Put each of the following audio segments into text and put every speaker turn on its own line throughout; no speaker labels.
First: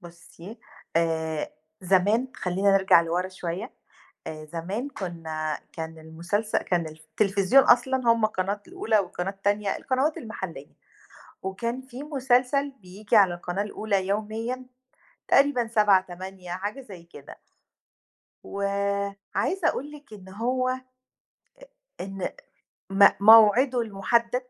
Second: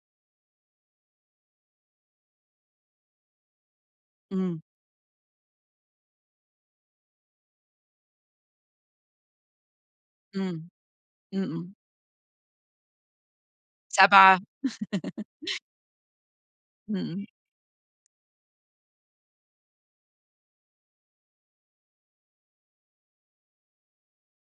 بُصّي آآ زمان خلّينا نرجع لورا شوية، آآ
إمم.
زمان كنّا كان المسلسل كان الف التليفزيون أصلًا هُم قناة الأولى والقناة التانية القنوات
إمم.
المحلية،
إمم، إمم.
وكان في مسلسل بييجي على القناة الأولى
19:00
يوميًا تقريبًا 19:00، 20:00 حاجة زي
امم.
كده و عايزة أقول لِك إن هو إن م موعده المحدد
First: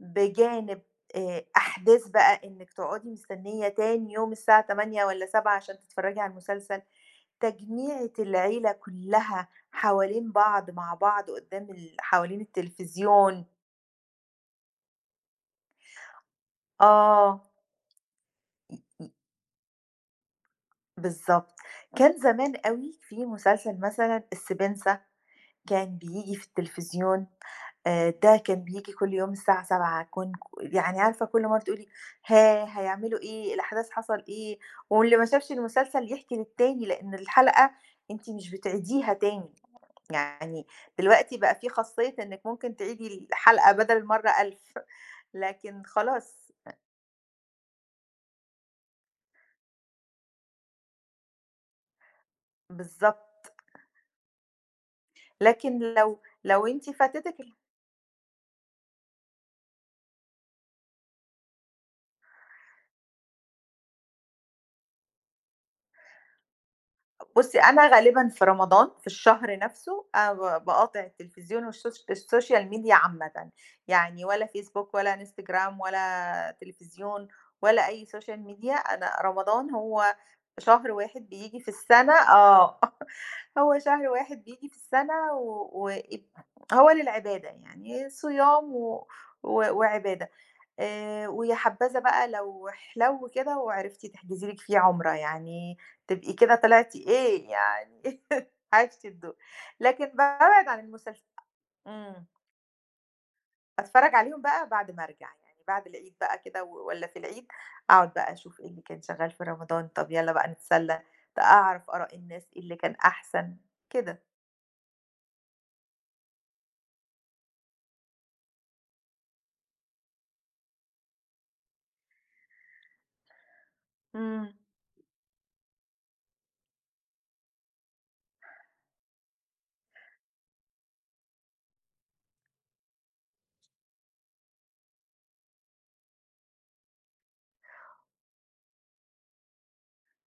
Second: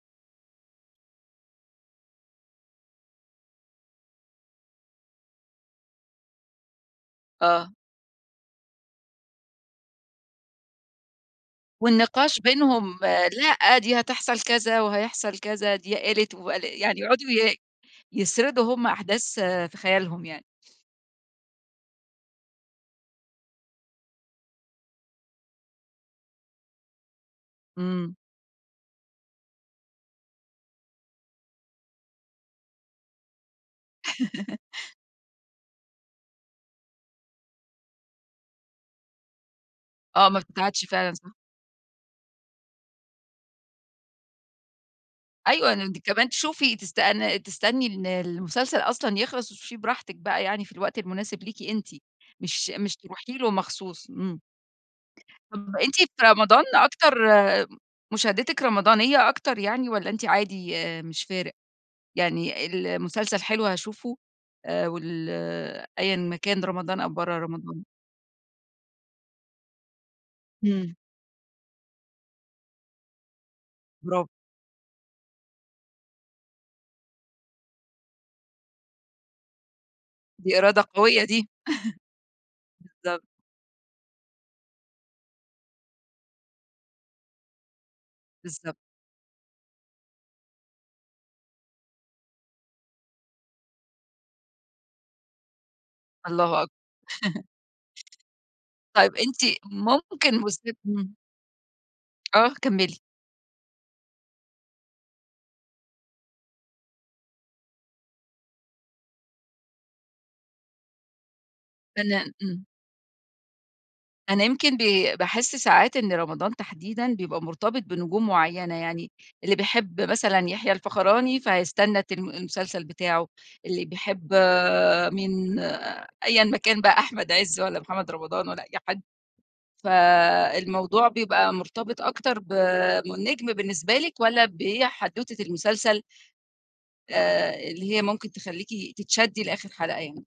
بجانب آآ أحداث بقى إنِّك تقعُدي مستنية تاني يوم الساعة 20:00 والّا 19:00 عشان تتفرّجي على المسلسل،
آه.
تجميعة العيلة كلّها حوالين بعض مع بعض قدّام ال
والنقاش
حوالين
بينهم
التليفزيون.
لأ دي هتحصل كذا وهيحصل كذا دي قالت وال يعني يقعُدوا
آه.
ي يسردوا
م
هُم
م
أحداث في خيالهم يعني.
بالضبط، كان زمان أوي في مسلسل مثلًا السبنسة كان بييجي في التليفزيون آآ
إمم.
ده كان بييجي كل يوم الساعة 19:00 كن ك يعني عارفة كل مرّة بتقول لي ها هيعملوا إيه؟ الأحداث حصل إيه؟ واللي ما شافش المسلسل يحكي للتاني؛ لإن الحلقة أنتِ مش بتعيديها تاني
آه، ما
يعني
بتتعادش فعلًا صح.
دلوقتي بقى في خاصية إنِّك ممكن تعيدي الحلقة بدل المرّة 1000
أيوه ده
لكن
أنتِ كمان
خلاص أ
تشوفي تستأني تستني إن المسلسل أصلًا يخلص وتشوفيه براحتك بقى يعني في الوقت المناسب ليكِ أنتِ، مش مش تروحي
بالضبط.
له مخصوص إمم طَب
لكن
ما أنتِ في
لو،
رمضان
لو أنتِ
أكتر
فاتتِك ال
آآ مشاهدتِك رمضانية أكتر يعني والّا أنتِ عادي مش فارق، يعني المسلسل حلو هاشوفه آآ وال أيًا ما كان رمضان أو برّا
بُصّي
رمضان؟
أنا غالبًا في رمضان في الشهر نَفْسه أنا ب
إمم.
باقاطع التليفزيون والشوش الSocial Media عامةً، يعني
برافو.
ولا Facebook ولا Instagram ولا تليفزيون ولا أي Social Media، أنا رمضان هو
دي إرادة
شهر
قوية
واحد
دي.
بييجي في السَنة آه،
بالضبط.
هو شهر واحد بييجي في السَنة و وإ هو للعبادة يعني، صيام
بالضبط.
و و وعبادة، آآ ويا حبّذا بقى لو احلو كده وعرفتِ تحجزي لِك فيه عُمرة يعني تبقي كده
الله أكبر
طلعتي إيه يعني عيشتِ
طيب
الدور،
أنتِ
لكن بقى
ممكن
بابعد
مست
عن
إمم.
المسلس إمم.
آه، كمّلي.
أتفرّج عليهم بقى بعد ما أرجع، يعني بعد العيد بقى كده و والّا في العيد، أقعُد بقى أشوف إيه اللي كان شغّال في رمضان طَب يالّا بقى نتسلّى ت أعرف آراء
[unintelligible]
الناس إيه
إمم.
اللي كان أحسن كده.
أنا يمكن بي باحس ساعات إن رمضان تحديدًا بيبقى مرتبط بنجوم معيّنة، يعني اللي بيحب مثلًا يحيى الفخراني فهيستنى تلم المسلسل بتاعه، اللي بيحب
إمم.
مين أيًا ما كان بقى أحمد عِز والّا محمد رمضان والّا أي حد، فالموضوع بيبقى مرتبط أكتر ب من النجم بالنسبة لِك والّا بحدوتة المسلسل آآ اللي هي ممكن تخلّيكِ تتشدي لآخر حلقة يعني؟